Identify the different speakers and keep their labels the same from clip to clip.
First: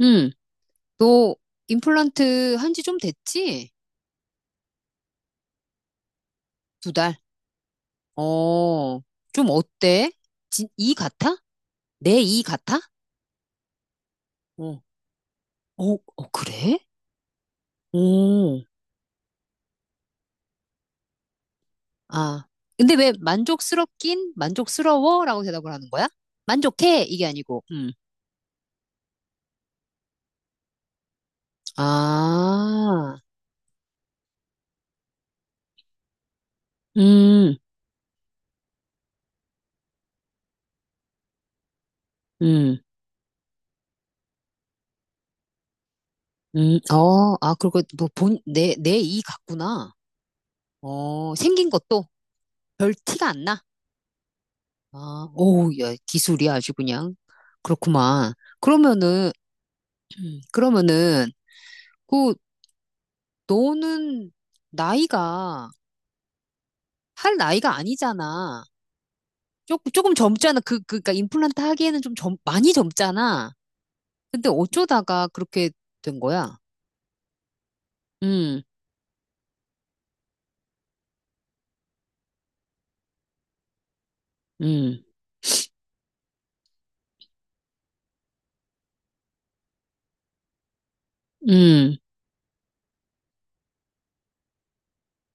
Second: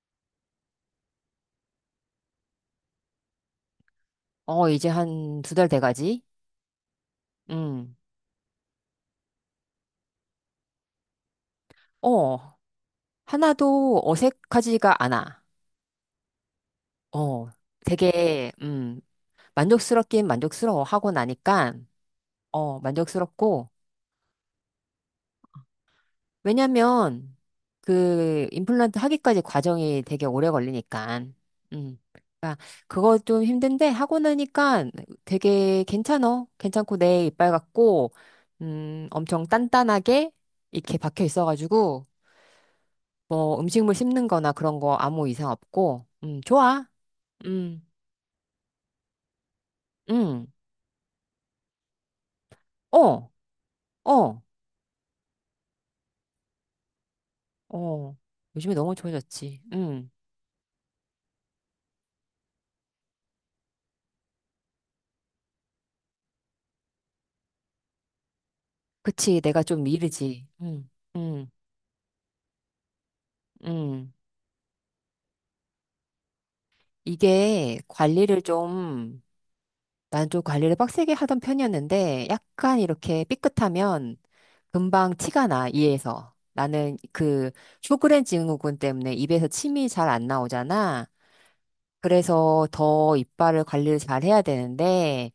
Speaker 1: 응, 너 임플란트 한 지 좀 됐지?
Speaker 2: 이제 한 2달 돼가지?
Speaker 1: 두 달.
Speaker 2: 음.
Speaker 1: 어, 좀 어때? 이 같아? 내 이
Speaker 2: 어,
Speaker 1: 같아?
Speaker 2: 하나도
Speaker 1: 어,
Speaker 2: 어색하지가 않아.
Speaker 1: 어, 어, 그래?
Speaker 2: 어, 되게,
Speaker 1: 오,
Speaker 2: 만족스럽긴 만족스러워 하고 나니까,
Speaker 1: 아.
Speaker 2: 어,
Speaker 1: 근데 왜
Speaker 2: 만족스럽고,
Speaker 1: 만족스럽긴? 만족스러워? 라고 대답을 하는 거야? 만족해? 이게
Speaker 2: 왜냐면,
Speaker 1: 아니고,
Speaker 2: 그, 임플란트 하기까지 과정이 되게 오래 걸리니까, 음. 그러니까
Speaker 1: 아,
Speaker 2: 그거 좀 힘든데, 하고 나니까 되게 괜찮어. 괜찮고, 내 이빨
Speaker 1: 음,
Speaker 2: 같고, 엄청 단단하게 이렇게 박혀 있어가지고,
Speaker 1: 음,
Speaker 2: 뭐 음식물 씹는 거나 그런 거 아무 이상 없고, 좋아.
Speaker 1: 어, 아, 그리고
Speaker 2: 음,
Speaker 1: 너 내 이 같구나.
Speaker 2: 음,
Speaker 1: 어, 생긴 것도 별 티가
Speaker 2: 어,
Speaker 1: 안 나.
Speaker 2: 어,
Speaker 1: 아, 오우, 야, 기술이 아주 그냥.
Speaker 2: 어.
Speaker 1: 그렇구만.
Speaker 2: 요즘에 너무
Speaker 1: 그러면은,
Speaker 2: 좋아졌지. 음.
Speaker 1: 그러면은, 그, 너는 나이가, 할 나이가 아니잖아.
Speaker 2: 그치. 내가 좀
Speaker 1: 조금, 조금
Speaker 2: 미르지.
Speaker 1: 젊잖아. 그니까
Speaker 2: 음,
Speaker 1: 임플란트 하기에는 많이 젊잖아.
Speaker 2: 음.
Speaker 1: 근데 어쩌다가 그렇게 된 거야?
Speaker 2: 이게 관리를
Speaker 1: 음,
Speaker 2: 좀, 난 좀 관리를 빡세게 하던 편이었는데, 약간 이렇게 삐끗하면
Speaker 1: 음,
Speaker 2: 금방 티가 나, 이에서. 나는 그 쇼그렌 증후군 때문에 입에서 침이 잘 안 나오잖아.
Speaker 1: 음.
Speaker 2: 그래서 더 이빨을 관리를 잘 해야 되는데,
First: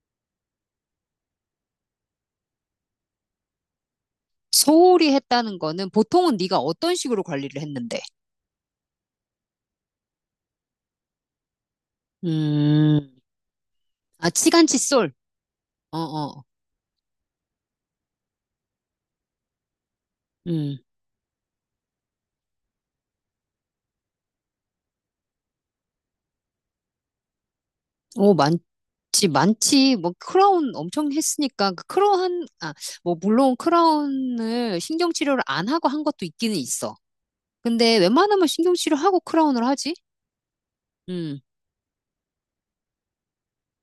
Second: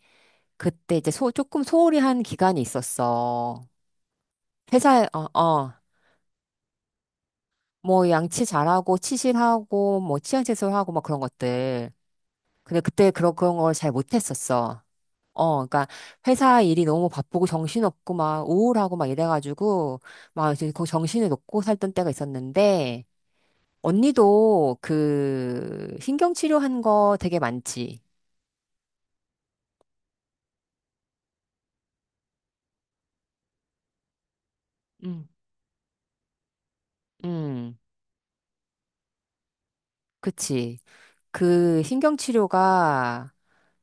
Speaker 2: 그때 이제 조금 소홀히 한 기간이 있었어. 회사에,
Speaker 1: 소홀히 했다는 거는 보통은 네가 어떤 식으로 관리를 했는데?
Speaker 2: 뭐 양치 잘하고, 치실하고, 뭐 치약 제소하고, 막 그런 것들. 근데 그때
Speaker 1: 음,
Speaker 2: 그런 걸 잘
Speaker 1: 아,
Speaker 2: 못했었어.
Speaker 1: 치간칫솔.
Speaker 2: 그러니까
Speaker 1: 어, 어,
Speaker 2: 회사 일이 너무 바쁘고 정신없고 막 우울하고 막 이래가지고 막 이제
Speaker 1: 음.
Speaker 2: 그 정신을 놓고 살던 때가 있었는데 언니도 그 신경치료 한 거 되게 많지.
Speaker 1: 오, 많지, 많지. 뭐, 크라운 엄청 했으니까, 아, 뭐, 물론 크라운을
Speaker 2: 응.
Speaker 1: 신경치료를 안 하고 한 것도 있기는 있어.
Speaker 2: 응,
Speaker 1: 근데 웬만하면 신경치료하고 크라운을 하지?
Speaker 2: 그치.
Speaker 1: 음,
Speaker 2: 그 신경치료가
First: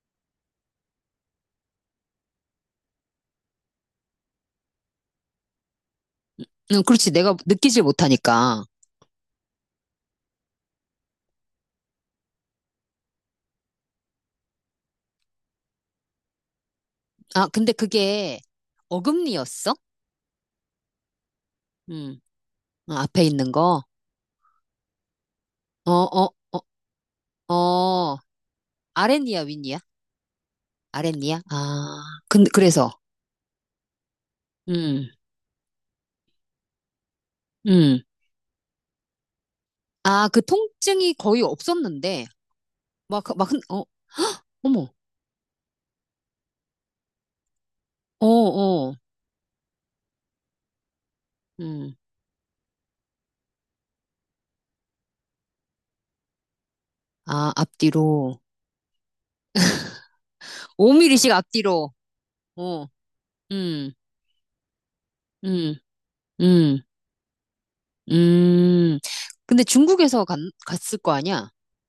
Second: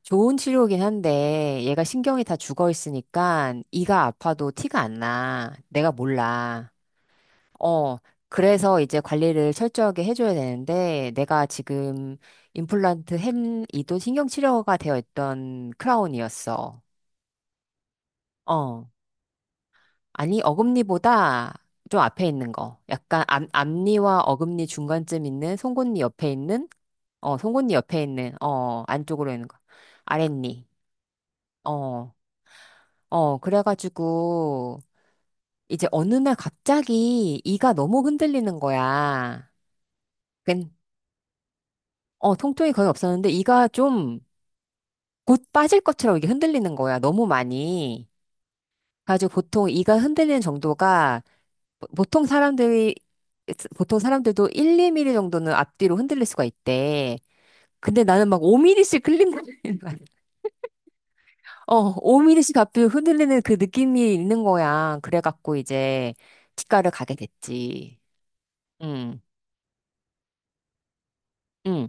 Speaker 2: 좋은 치료긴 한데 얘가 신경이 다 죽어 있으니까 이가 아파도 티가 안 나. 내가 몰라.
Speaker 1: 그렇지. 내가 느끼질
Speaker 2: 어.
Speaker 1: 못하니까.
Speaker 2: 그래서 이제 관리를 철저하게 해줘야 되는데 내가 지금 임플란트 햄 이도 신경치료가 되어 있던 크라운이었어.
Speaker 1: 아, 근데 그게
Speaker 2: 어.
Speaker 1: 어금니였어?
Speaker 2: 아니 어금니보다 좀
Speaker 1: 음,
Speaker 2: 앞에 있는 거.
Speaker 1: 어, 앞에
Speaker 2: 약간
Speaker 1: 있는 거.
Speaker 2: 앞니와 어금니 중간쯤 있는
Speaker 1: 어,
Speaker 2: 송곳니
Speaker 1: 어,
Speaker 2: 옆에 있는
Speaker 1: 어,
Speaker 2: 송곳니 옆에
Speaker 1: 어,
Speaker 2: 있는 안쪽으로
Speaker 1: 아랫니야,
Speaker 2: 있는 거.
Speaker 1: 윗니야?
Speaker 2: 아랫니.
Speaker 1: 아랫니야? 아,
Speaker 2: 어,
Speaker 1: 근 그래서,
Speaker 2: 그래가지고,
Speaker 1: 음,
Speaker 2: 이제 어느 날 갑자기 이가
Speaker 1: 음.
Speaker 2: 너무 흔들리는 거야.
Speaker 1: 아, 그
Speaker 2: 근,
Speaker 1: 통증이 거의 없었는데,
Speaker 2: 통증이 거의 없었는데, 이가
Speaker 1: 어,
Speaker 2: 좀
Speaker 1: 어머.
Speaker 2: 곧 빠질 것처럼 이게 흔들리는 거야. 너무 많이.
Speaker 1: 어, 어,
Speaker 2: 그래가지고 보통 이가 흔들리는 정도가, 보-
Speaker 1: 음.
Speaker 2: 보통 사람들이, 보통 사람들도 1, 2mm 정도는 앞뒤로 흔들릴 수가 있대.
Speaker 1: 아,
Speaker 2: 근데 나는
Speaker 1: 앞뒤로.
Speaker 2: 막 5mm씩 흔들리는 거야.
Speaker 1: 5mm씩 앞뒤로.
Speaker 2: 5mm씩
Speaker 1: 어,
Speaker 2: 앞뒤로 흔들리는 그
Speaker 1: 음,
Speaker 2: 느낌이 있는 거야. 그래갖고
Speaker 1: 음,
Speaker 2: 이제
Speaker 1: 음,
Speaker 2: 치과를 가게 됐지.
Speaker 1: 음.
Speaker 2: 음,
Speaker 1: 근데 갔을 거 아니야?
Speaker 2: 음.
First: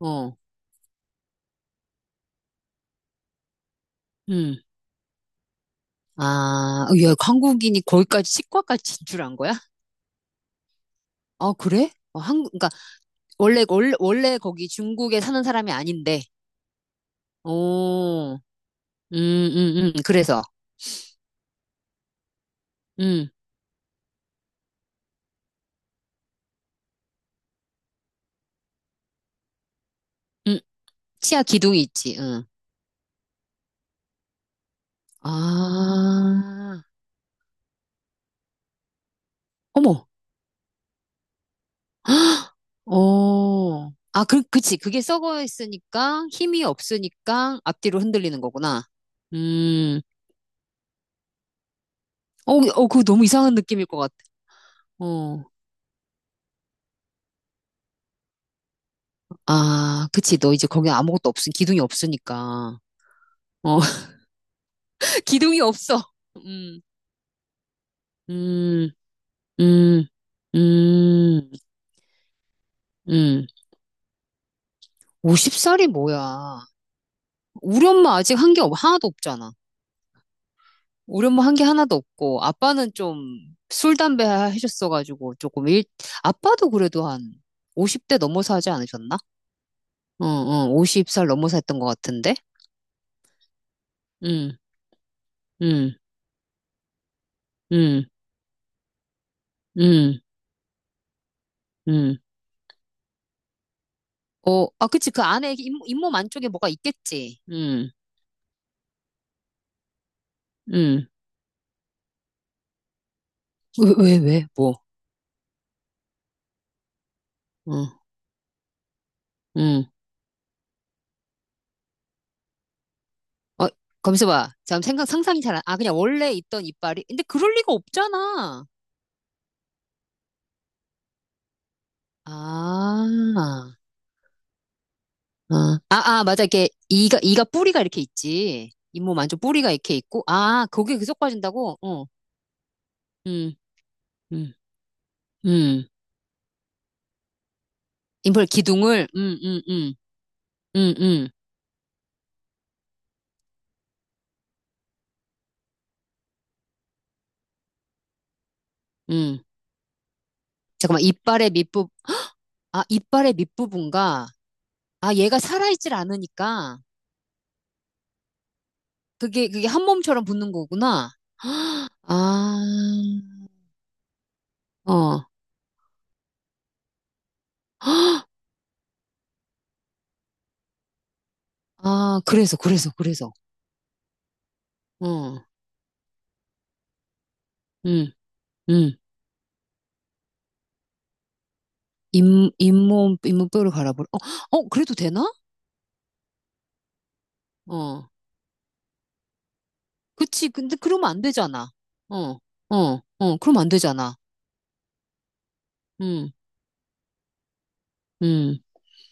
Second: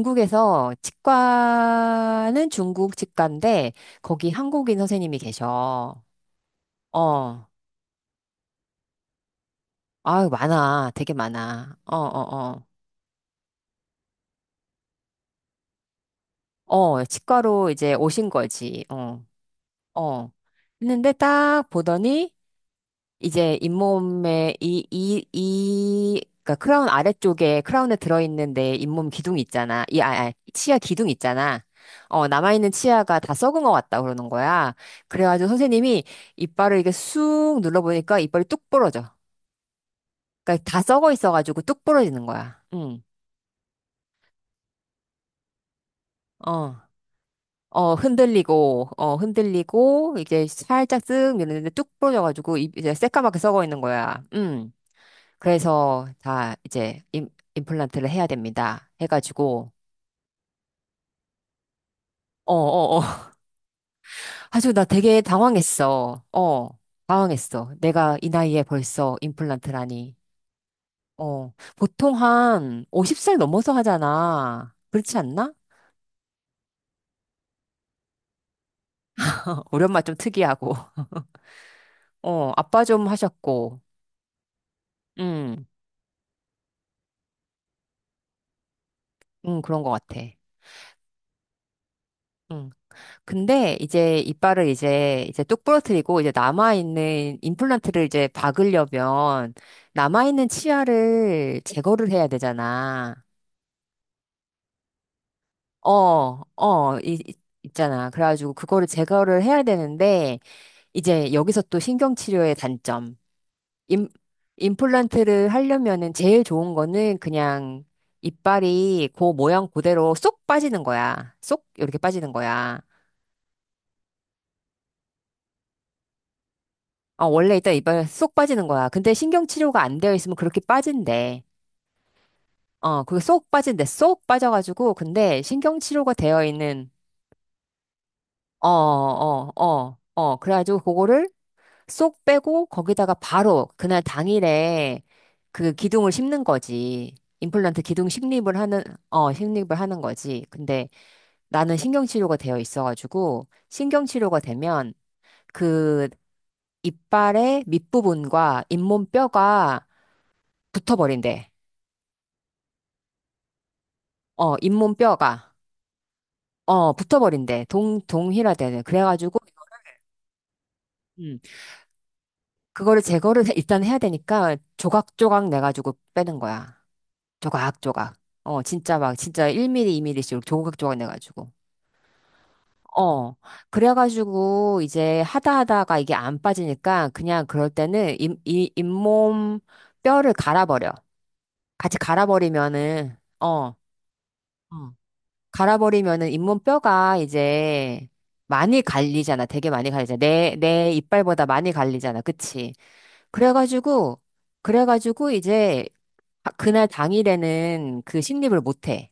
Speaker 1: 어,
Speaker 2: 치과는 중국 치과인데 거기
Speaker 1: 음.
Speaker 2: 한국인 선생님이 계셔.
Speaker 1: 아, 어, 야,
Speaker 2: 어,
Speaker 1: 한국인이 거기까지 치과까지 진출한 거야?
Speaker 2: 아유 많아, 되게
Speaker 1: 아,
Speaker 2: 많아.
Speaker 1: 그래?
Speaker 2: 어,
Speaker 1: 어,
Speaker 2: 어,
Speaker 1: 한국,
Speaker 2: 어,
Speaker 1: 그러니까 원래 거기 중국에 사는 사람이 아닌데.
Speaker 2: 어, 치과로 이제 오신
Speaker 1: 어,
Speaker 2: 거지. 어, 어.
Speaker 1: 그래서,
Speaker 2: 했는데 딱 보더니
Speaker 1: 음,
Speaker 2: 이제 잇몸에 그러니까 크라운 아래쪽에 크라운에 들어있는 내 잇몸 기둥 있잖아.
Speaker 1: 음.
Speaker 2: 치아 기둥
Speaker 1: 치아
Speaker 2: 있잖아.
Speaker 1: 기둥이 있지. 응.
Speaker 2: 남아있는 치아가 다 썩은 것 같다 그러는 거야. 그래가지고 선생님이 이빨을
Speaker 1: 아,
Speaker 2: 이렇게 쑥 눌러보니까 이빨이 뚝 부러져.
Speaker 1: 어머.
Speaker 2: 그러니까 다 썩어 있어가지고 뚝 부러지는
Speaker 1: 헉!
Speaker 2: 거야. 응.
Speaker 1: 어. 아, 그, 그치. 그게 썩어 있으니까 힘이
Speaker 2: 어.
Speaker 1: 없으니까 앞뒤로 흔들리는 거구나. 음.
Speaker 2: 흔들리고, 이제 살짝 쓱 밀었는데 뚝
Speaker 1: 어,
Speaker 2: 부러져가지고,
Speaker 1: 어,
Speaker 2: 이제
Speaker 1: 그거 너무
Speaker 2: 새까맣게
Speaker 1: 이상한
Speaker 2: 썩어 있는
Speaker 1: 느낌일 것 같아.
Speaker 2: 거야. 음.
Speaker 1: 어.
Speaker 2: 그래서 다 이제 임플란트를 해야 됩니다. 해가지고,
Speaker 1: 아, 그치. 너 이제 거기 기둥이
Speaker 2: 어,
Speaker 1: 없으니까.
Speaker 2: 어, 어.
Speaker 1: 어,
Speaker 2: 아주 나 되게
Speaker 1: 기둥이 없어.
Speaker 2: 당황했어.
Speaker 1: 음,
Speaker 2: 당황했어. 내가 이 나이에
Speaker 1: 음,
Speaker 2: 벌써
Speaker 1: 음,
Speaker 2: 임플란트라니.
Speaker 1: 음,
Speaker 2: 어, 보통 한 50살
Speaker 1: 음.
Speaker 2: 넘어서 하잖아. 그렇지 않나?
Speaker 1: 50살이 뭐야. 우리 엄마 아직 한 게 하나도 없잖아.
Speaker 2: 우리 엄마 좀 특이하고.
Speaker 1: 우리 엄마 한 게 하나도 없고,
Speaker 2: 어, 아빠
Speaker 1: 아빠는
Speaker 2: 좀
Speaker 1: 좀
Speaker 2: 하셨고.
Speaker 1: 술, 담배 하셨어가지고, 조금
Speaker 2: 음,
Speaker 1: 일, 아빠도 그래도 한 50대 넘어서 하지 않으셨나?
Speaker 2: 그런 것 같아.
Speaker 1: 응, 응, 50살 넘어서 했던 것 같은데?
Speaker 2: 음. 근데 이제
Speaker 1: 응,
Speaker 2: 이빨을 이제 뚝
Speaker 1: 응,
Speaker 2: 부러뜨리고 이제 남아있는
Speaker 1: 응,
Speaker 2: 임플란트를 이제 박으려면
Speaker 1: 응,
Speaker 2: 남아있는 치아를 제거를
Speaker 1: 응.
Speaker 2: 해야 되잖아.
Speaker 1: 어, 아, 그치. 그 안에 잇몸
Speaker 2: 어,
Speaker 1: 안쪽에 뭐가
Speaker 2: 어, 이, 이-
Speaker 1: 있겠지. 응,
Speaker 2: 있잖아. 그래가지고 그거를 제거를 해야 되는데
Speaker 1: 응.
Speaker 2: 이제 여기서 또 신경치료의 단점. 임,
Speaker 1: 뭐.
Speaker 2: 임플란트를 하려면은 제일 좋은 거는 그냥
Speaker 1: 응,
Speaker 2: 이빨이 그 모양
Speaker 1: 응.
Speaker 2: 그대로 쏙 빠지는 거야. 쏙 이렇게 빠지는 거야.
Speaker 1: 어, 검수봐. 상상이 잘 안, 아, 그냥 원래 있던 이빨이. 근데
Speaker 2: 어,
Speaker 1: 그럴
Speaker 2: 원래 있따
Speaker 1: 리가
Speaker 2: 이빨 쏙
Speaker 1: 없잖아.
Speaker 2: 빠지는 거야. 근데 신경 치료가 안 되어 있으면 그렇게 빠진대. 어, 그게 쏙
Speaker 1: 아.
Speaker 2: 빠진대. 쏙 빠져가지고, 근데 신경 치료가
Speaker 1: 아, 맞아.
Speaker 2: 되어
Speaker 1: 이게
Speaker 2: 있는,
Speaker 1: 이가 뿌리가 이렇게
Speaker 2: 어,
Speaker 1: 있지. 잇몸 안쪽
Speaker 2: 어,
Speaker 1: 뿌리가 이렇게
Speaker 2: 어,
Speaker 1: 있고.
Speaker 2: 어.
Speaker 1: 아,
Speaker 2: 그래가지고
Speaker 1: 거기에 계속
Speaker 2: 그거를
Speaker 1: 빠진다고? 어.
Speaker 2: 쏙 빼고 거기다가
Speaker 1: 음.
Speaker 2: 바로 그날
Speaker 1: 음.
Speaker 2: 당일에 그
Speaker 1: 음.
Speaker 2: 기둥을 심는 거지. 임플란트 기둥
Speaker 1: 인플
Speaker 2: 식립을 하는,
Speaker 1: 기둥을
Speaker 2: 어, 식립을 하는 거지. 근데
Speaker 1: 음, 음.
Speaker 2: 나는 신경 치료가 되어 있어가지고, 신경 치료가 되면 그 이빨의 밑부분과
Speaker 1: 음.
Speaker 2: 잇몸뼈가
Speaker 1: 잠깐만.
Speaker 2: 붙어버린대.
Speaker 1: 이빨의 밑부 아, 이빨의 밑부분과
Speaker 2: 어,
Speaker 1: 아, 얘가
Speaker 2: 잇몸뼈가,
Speaker 1: 살아있질 않으니까
Speaker 2: 어, 붙어버린대. 동일화되는. 그래가지고,
Speaker 1: 그게 한 몸처럼 붙는 거구나.
Speaker 2: 음,
Speaker 1: 아.
Speaker 2: 그거를 제거를 일단 해야 되니까
Speaker 1: 어.
Speaker 2: 조각조각 내가지고 빼는 거야. 조각조각. 어, 진짜 막, 진짜 1mm, 2mm씩 조각조각 내가지고.
Speaker 1: 아, 그래서.
Speaker 2: 어, 그래가지고 이제
Speaker 1: 어.
Speaker 2: 하다 하다가 이게 안 빠지니까 그냥 그럴
Speaker 1: 음.
Speaker 2: 때는
Speaker 1: 음.
Speaker 2: 잇몸 뼈를 갈아버려. 같이
Speaker 1: 잇,
Speaker 2: 갈아버리면은, 어,
Speaker 1: 잇몸뼈를
Speaker 2: 어.
Speaker 1: 갈아버려. 어, 어, 그래도 되나?
Speaker 2: 갈아버리면은 잇몸뼈가 이제
Speaker 1: 어.
Speaker 2: 많이 갈리잖아. 되게 많이 갈리잖아.
Speaker 1: 그치. 근데
Speaker 2: 내
Speaker 1: 그러면 안
Speaker 2: 이빨보다
Speaker 1: 되잖아.
Speaker 2: 많이 갈리잖아.
Speaker 1: 어,
Speaker 2: 그치?
Speaker 1: 어, 어, 그러면 안 되잖아.
Speaker 2: 그래가지고, 그래가지고 이제
Speaker 1: 음,
Speaker 2: 그날 당일에는 그
Speaker 1: 음.
Speaker 2: 식립을 못해.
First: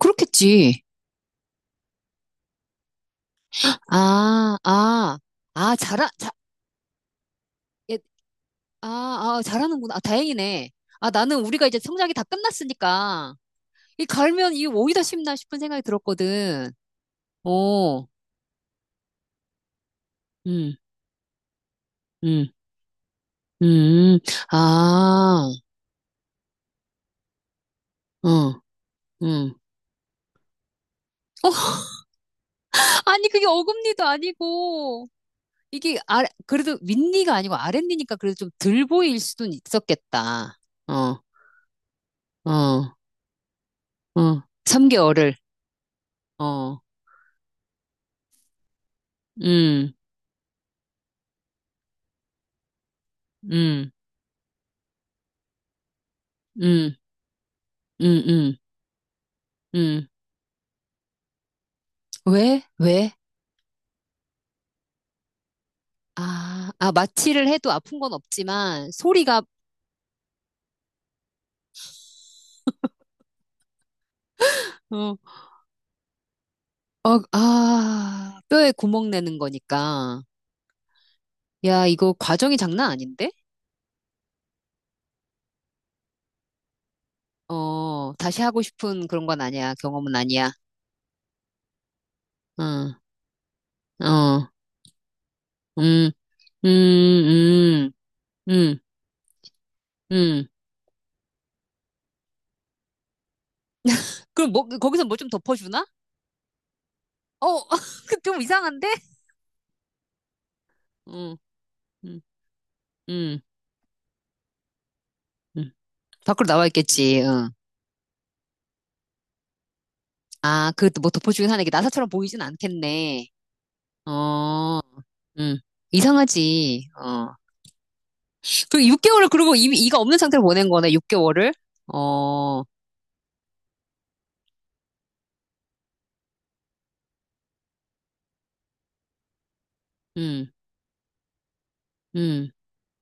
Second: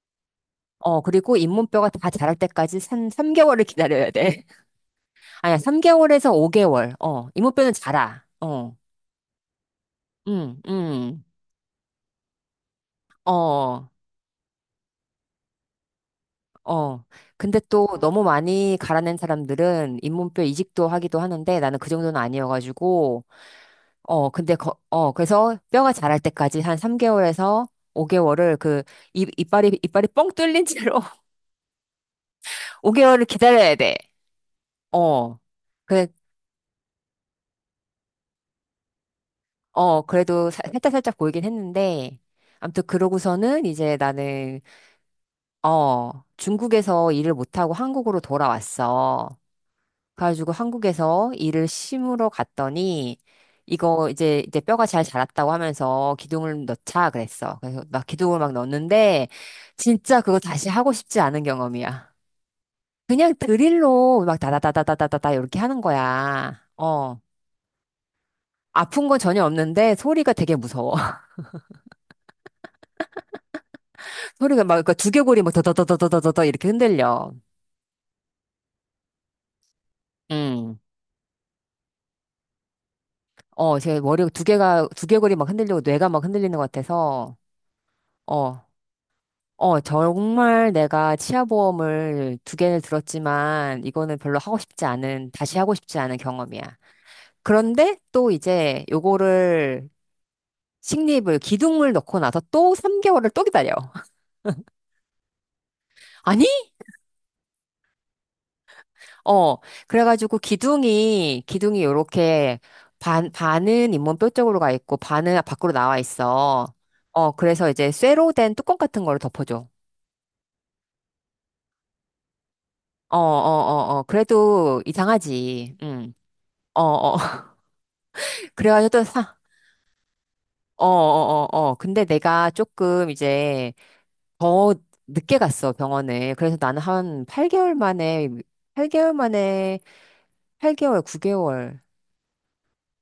Speaker 1: 그렇겠지.
Speaker 2: 어, 그리고 잇몸뼈가 다 자랄 때까지 삼 3개월을 기다려야 돼.
Speaker 1: 아,
Speaker 2: 아니야,
Speaker 1: 아, 잘하, 자,
Speaker 2: 3개월에서 5개월. 어, 잇몸뼈는
Speaker 1: 예,
Speaker 2: 자라. 어,
Speaker 1: 아, 아, 잘하는구나. 아,
Speaker 2: 응,
Speaker 1: 다행이네. 아,
Speaker 2: 응,
Speaker 1: 나는 우리가 이제 성장이 다 끝났으니까.
Speaker 2: 어,
Speaker 1: 이 갈면 이 오이다 싶나 싶은 생각이 들었거든.
Speaker 2: 어. 근데 또
Speaker 1: 어,
Speaker 2: 너무 많이 갈아낸 사람들은 잇몸뼈
Speaker 1: 음,
Speaker 2: 이식도 하기도 하는데 나는 그 정도는
Speaker 1: 음,
Speaker 2: 아니어가지고
Speaker 1: 음.
Speaker 2: 어, 근데,
Speaker 1: 아,
Speaker 2: 그래서 뼈가 자랄 때까지 한 3개월에서 5개월을
Speaker 1: 어,
Speaker 2: 그,
Speaker 1: 음.
Speaker 2: 이빨이 뻥 뚫린 채로
Speaker 1: 어,
Speaker 2: 5개월을
Speaker 1: 아니, 그게
Speaker 2: 기다려야 돼.
Speaker 1: 어금니도 아니고.
Speaker 2: 어.
Speaker 1: 이게
Speaker 2: 그래,
Speaker 1: 아 그래도 윗니가 아니고 아랫니니까 그래도 좀 덜 보일 수는
Speaker 2: 그래도
Speaker 1: 있었겠다.
Speaker 2: 살짝살짝
Speaker 1: 어,
Speaker 2: 보이긴 했는데,
Speaker 1: 어,
Speaker 2: 아무튼 그러고서는 이제
Speaker 1: 어.
Speaker 2: 나는,
Speaker 1: 3개월을.
Speaker 2: 어,
Speaker 1: 어,
Speaker 2: 중국에서 일을 못하고 한국으로 돌아왔어.
Speaker 1: 음,
Speaker 2: 가지고 한국에서 이를 심으러 갔더니
Speaker 1: 음,
Speaker 2: 이거 이제 뼈가 잘 자랐다고 하면서 기둥을
Speaker 1: 음,
Speaker 2: 넣자 그랬어. 그래서 막
Speaker 1: 음,
Speaker 2: 기둥을 막
Speaker 1: 음,
Speaker 2: 넣었는데
Speaker 1: 음.
Speaker 2: 진짜 그거 다시 하고 싶지 않은 경험이야.
Speaker 1: 왜? 왜?
Speaker 2: 그냥 드릴로 막 다다다다다다다다 이렇게 하는 거야.
Speaker 1: 아, 아,
Speaker 2: 어.
Speaker 1: 마취를 해도 아픈 건 없지만
Speaker 2: 아픈 건
Speaker 1: 소리가
Speaker 2: 전혀 없는데 소리가 되게 무서워. 소리가 막 그
Speaker 1: 어,
Speaker 2: 두개골이 막 더더더더더더더 이렇게
Speaker 1: 어,
Speaker 2: 흔들려.
Speaker 1: 아, 뼈에 구멍 내는 거니까.
Speaker 2: 음.
Speaker 1: 야, 이거 과정이 장난 아닌데?
Speaker 2: 어, 제 머리 두 개가 두개골이 막 흔들리고 뇌가 막 흔들리는 것 같아서
Speaker 1: 어, 다시 하고
Speaker 2: 어.
Speaker 1: 싶은 그런 건 아니야.
Speaker 2: 어,
Speaker 1: 경험은 아니야.
Speaker 2: 정말 내가 치아보험을 두 개를
Speaker 1: 어,
Speaker 2: 들었지만 이거는 별로
Speaker 1: 어,
Speaker 2: 하고 싶지 않은, 다시 하고 싶지
Speaker 1: 음,
Speaker 2: 않은 경험이야.
Speaker 1: 음, 음.
Speaker 2: 그런데 또
Speaker 1: 음.
Speaker 2: 이제 요거를
Speaker 1: 음.
Speaker 2: 식립을, 기둥을 넣고 나서 또 3개월을 또 기다려.
Speaker 1: 그럼 뭐, 거기서 뭐 좀 덮어주나?
Speaker 2: 아니?
Speaker 1: 어, 그 좀 이상한데?
Speaker 2: 어, 그래가지고
Speaker 1: 응,
Speaker 2: 기둥이
Speaker 1: 응,
Speaker 2: 요렇게
Speaker 1: 응,
Speaker 2: 반은 잇몸뼈 쪽으로 가 있고 반은
Speaker 1: 응.
Speaker 2: 밖으로 나와
Speaker 1: 밖으로 나와
Speaker 2: 있어.
Speaker 1: 있겠지,
Speaker 2: 어,
Speaker 1: 응.
Speaker 2: 그래서 이제 쇠로 된 뚜껑 같은 거를 덮어줘.
Speaker 1: 아, 그 뭐 덮어주긴 하네. 이게 나사처럼 보이진
Speaker 2: 어, 어,
Speaker 1: 않겠네.
Speaker 2: 어, 어.
Speaker 1: 어,
Speaker 2: 그래도
Speaker 1: 응.
Speaker 2: 이상하지. 응. 어,
Speaker 1: 이상하지,
Speaker 2: 어.
Speaker 1: 어. 그리고
Speaker 2: 그래가지고 또
Speaker 1: 6개월을,
Speaker 2: 사,
Speaker 1: 그리고 이가 없는 상태로 보낸
Speaker 2: 어,
Speaker 1: 거네,
Speaker 2: 어, 어,
Speaker 1: 6개월을.
Speaker 2: 어. 근데 내가
Speaker 1: 어,
Speaker 2: 조금 이제 더 늦게 갔어, 병원에. 그래서 나는 한 8개월 만에, 8개월 만에,
Speaker 1: 음,
Speaker 2: 8개월, 9개월,
Speaker 1: 음,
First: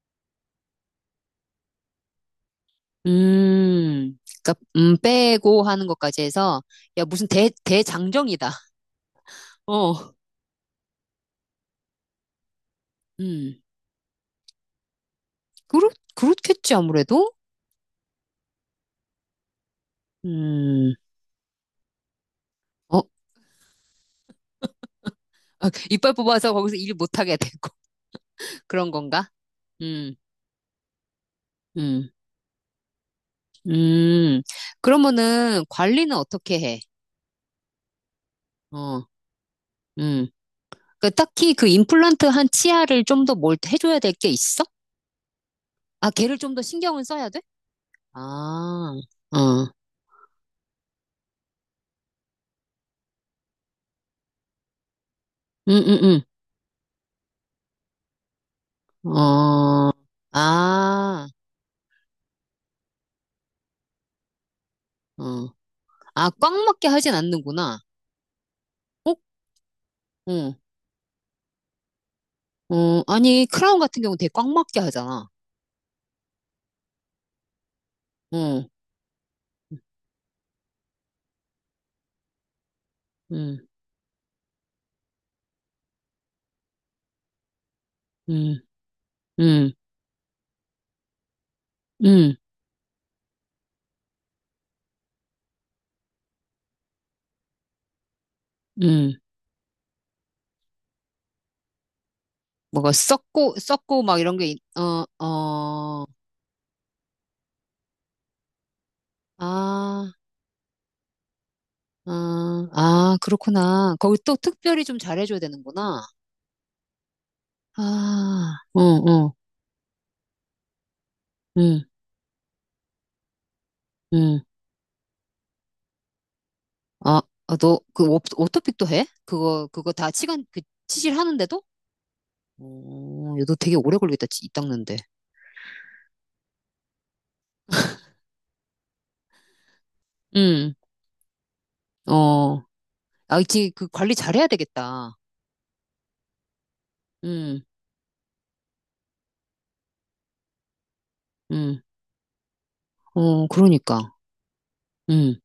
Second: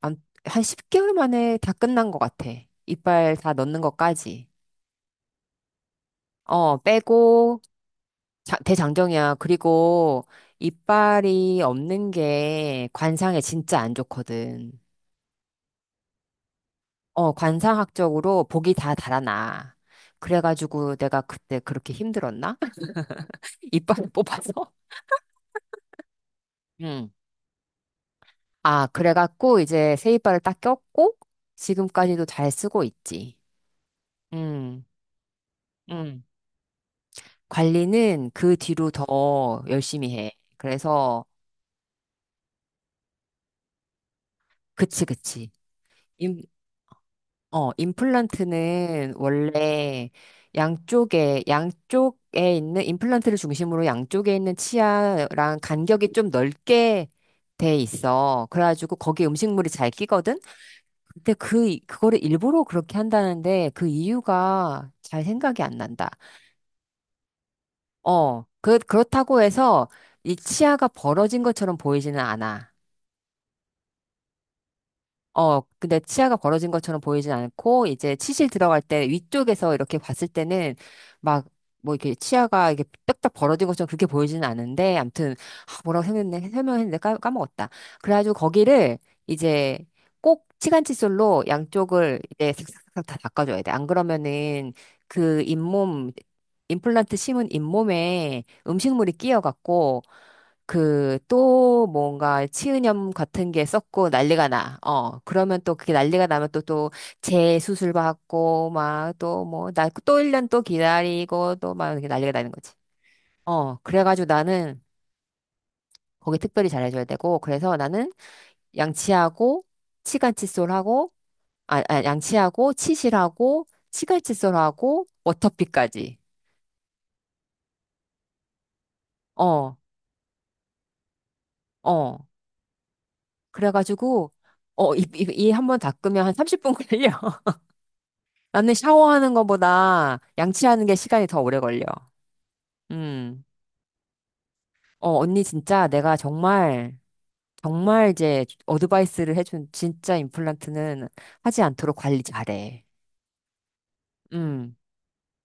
Speaker 2: 암- 한 10개월 만에 다 끝난 것 같아. 이빨 다 넣는
Speaker 1: 음.
Speaker 2: 것까지.
Speaker 1: 그니까, 빼고 하는 것까지 해서,
Speaker 2: 어,
Speaker 1: 야, 무슨
Speaker 2: 빼고,
Speaker 1: 대장정이다.
Speaker 2: 대장정이야.
Speaker 1: 어,
Speaker 2: 그리고 이빨이 없는 게 관상에
Speaker 1: 음.
Speaker 2: 진짜 안 좋거든.
Speaker 1: 그렇, 그렇겠지, 아무래도?
Speaker 2: 어, 관상학적으로 복이 다 달아나.
Speaker 1: 음.
Speaker 2: 그래가지고 내가 그때 그렇게 힘들었나?
Speaker 1: 어,
Speaker 2: 이빨을 뽑아서?
Speaker 1: 아, 이빨 뽑아서 거기서 일
Speaker 2: 응.
Speaker 1: 못하게 되고
Speaker 2: 아,
Speaker 1: 그런 건가?
Speaker 2: 그래갖고 이제
Speaker 1: 음,
Speaker 2: 세이바를 딱 꼈고
Speaker 1: 음,
Speaker 2: 지금까지도 잘 쓰고 있지.
Speaker 1: 음.
Speaker 2: 응,
Speaker 1: 그러면은 관리는
Speaker 2: 응.
Speaker 1: 어떻게 해?
Speaker 2: 관리는 그 뒤로
Speaker 1: 어,
Speaker 2: 더 열심히
Speaker 1: 음.
Speaker 2: 해.
Speaker 1: 그
Speaker 2: 그래서
Speaker 1: 딱히 그 임플란트 한 치아를 좀 더 뭘 해줘야 될 게 있어?
Speaker 2: 그치, 그치.
Speaker 1: 아, 걔를
Speaker 2: 임,
Speaker 1: 좀 더 신경을 써야 돼? 아,
Speaker 2: 임플란트는
Speaker 1: 어,
Speaker 2: 원래 양쪽에 있는 임플란트를 중심으로 양쪽에 있는 치아랑
Speaker 1: 음,
Speaker 2: 간격이
Speaker 1: 음,
Speaker 2: 좀 넓게 돼 있어. 그래가지고 거기 음식물이
Speaker 1: 어,
Speaker 2: 잘 끼거든.
Speaker 1: 아,
Speaker 2: 근데 그거를 일부러 그렇게 한다는데 그 이유가
Speaker 1: 어.
Speaker 2: 잘 생각이 안 난다.
Speaker 1: 아, 꽉 맞게 하진 않는구나.
Speaker 2: 어,
Speaker 1: 어?
Speaker 2: 그렇다고 해서 이
Speaker 1: 어,
Speaker 2: 치아가 벌어진 것처럼 보이지는 않아.
Speaker 1: 어. 아니, 크라운 같은 경우 되게 꽉 맞게 하잖아.
Speaker 2: 어, 근데 치아가 벌어진 것처럼 보이진 않고, 이제 치실
Speaker 1: 어,
Speaker 2: 들어갈 때 위쪽에서 이렇게 봤을 때는 막, 뭐 이렇게 치아가 이렇게 딱딱
Speaker 1: 음,
Speaker 2: 벌어진 것처럼 그렇게 보이지는 않은데, 암튼, 아, 뭐라고 설명했네, 설명했는데 까먹었다. 그래가지고
Speaker 1: 음,
Speaker 2: 거기를
Speaker 1: 음,
Speaker 2: 이제 꼭 치간칫솔로 양쪽을
Speaker 1: 음,
Speaker 2: 이제 싹싹싹 다 닦아줘야 돼. 안 그러면은 그 잇몸, 임플란트 심은 잇몸에 음식물이
Speaker 1: 음.
Speaker 2: 끼어갖고, 그 또 뭔가
Speaker 1: 뭐가
Speaker 2: 치은염 같은
Speaker 1: 썩고
Speaker 2: 게
Speaker 1: 썩고
Speaker 2: 썩고
Speaker 1: 막 이런 게
Speaker 2: 난리가
Speaker 1: 있-
Speaker 2: 나.
Speaker 1: 어,
Speaker 2: 어, 그러면 또 그게
Speaker 1: 어.
Speaker 2: 난리가 나면 또 재수술 받고 막 또 뭐 나
Speaker 1: 아,
Speaker 2: 또 1년 또 기다리고 또 막 이렇게 난리가 나는 거지.
Speaker 1: 아,
Speaker 2: 어,
Speaker 1: 그렇구나. 거기
Speaker 2: 그래가지고
Speaker 1: 또
Speaker 2: 나는
Speaker 1: 특별히 좀 잘해줘야 되는구나.
Speaker 2: 거기 특별히 잘해줘야 되고 그래서 나는
Speaker 1: 아, 어, 어,
Speaker 2: 양치하고 치간칫솔하고
Speaker 1: 응,
Speaker 2: 양치하고 치실하고
Speaker 1: 응.
Speaker 2: 치간칫솔하고 워터피까지.
Speaker 1: 아, 아, 너, 그, 오, 오토픽도 해?
Speaker 2: 어,
Speaker 1: 그거 다 시간, 그, 치질 하는데도?
Speaker 2: 어.
Speaker 1: 어, 야, 너 되게 오래 걸리겠다,
Speaker 2: 그래가지고
Speaker 1: 이
Speaker 2: 어,
Speaker 1: 닦는데.
Speaker 2: 이 한 번 닦으면 한 30분 걸려. 나는 샤워하는 것보다
Speaker 1: 응,
Speaker 2: 양치하는 게 시간이 더 오래 걸려.
Speaker 1: 어. 아,
Speaker 2: 음.
Speaker 1: 이제 그 관리 잘해야
Speaker 2: 어,
Speaker 1: 되겠다.
Speaker 2: 언니 진짜 내가 정말,
Speaker 1: 응,
Speaker 2: 정말 이제 어드바이스를 해준 진짜 임플란트는 하지
Speaker 1: 응.
Speaker 2: 않도록 관리 잘해.
Speaker 1: 어, 그러니까.
Speaker 2: 음.
Speaker 1: 응.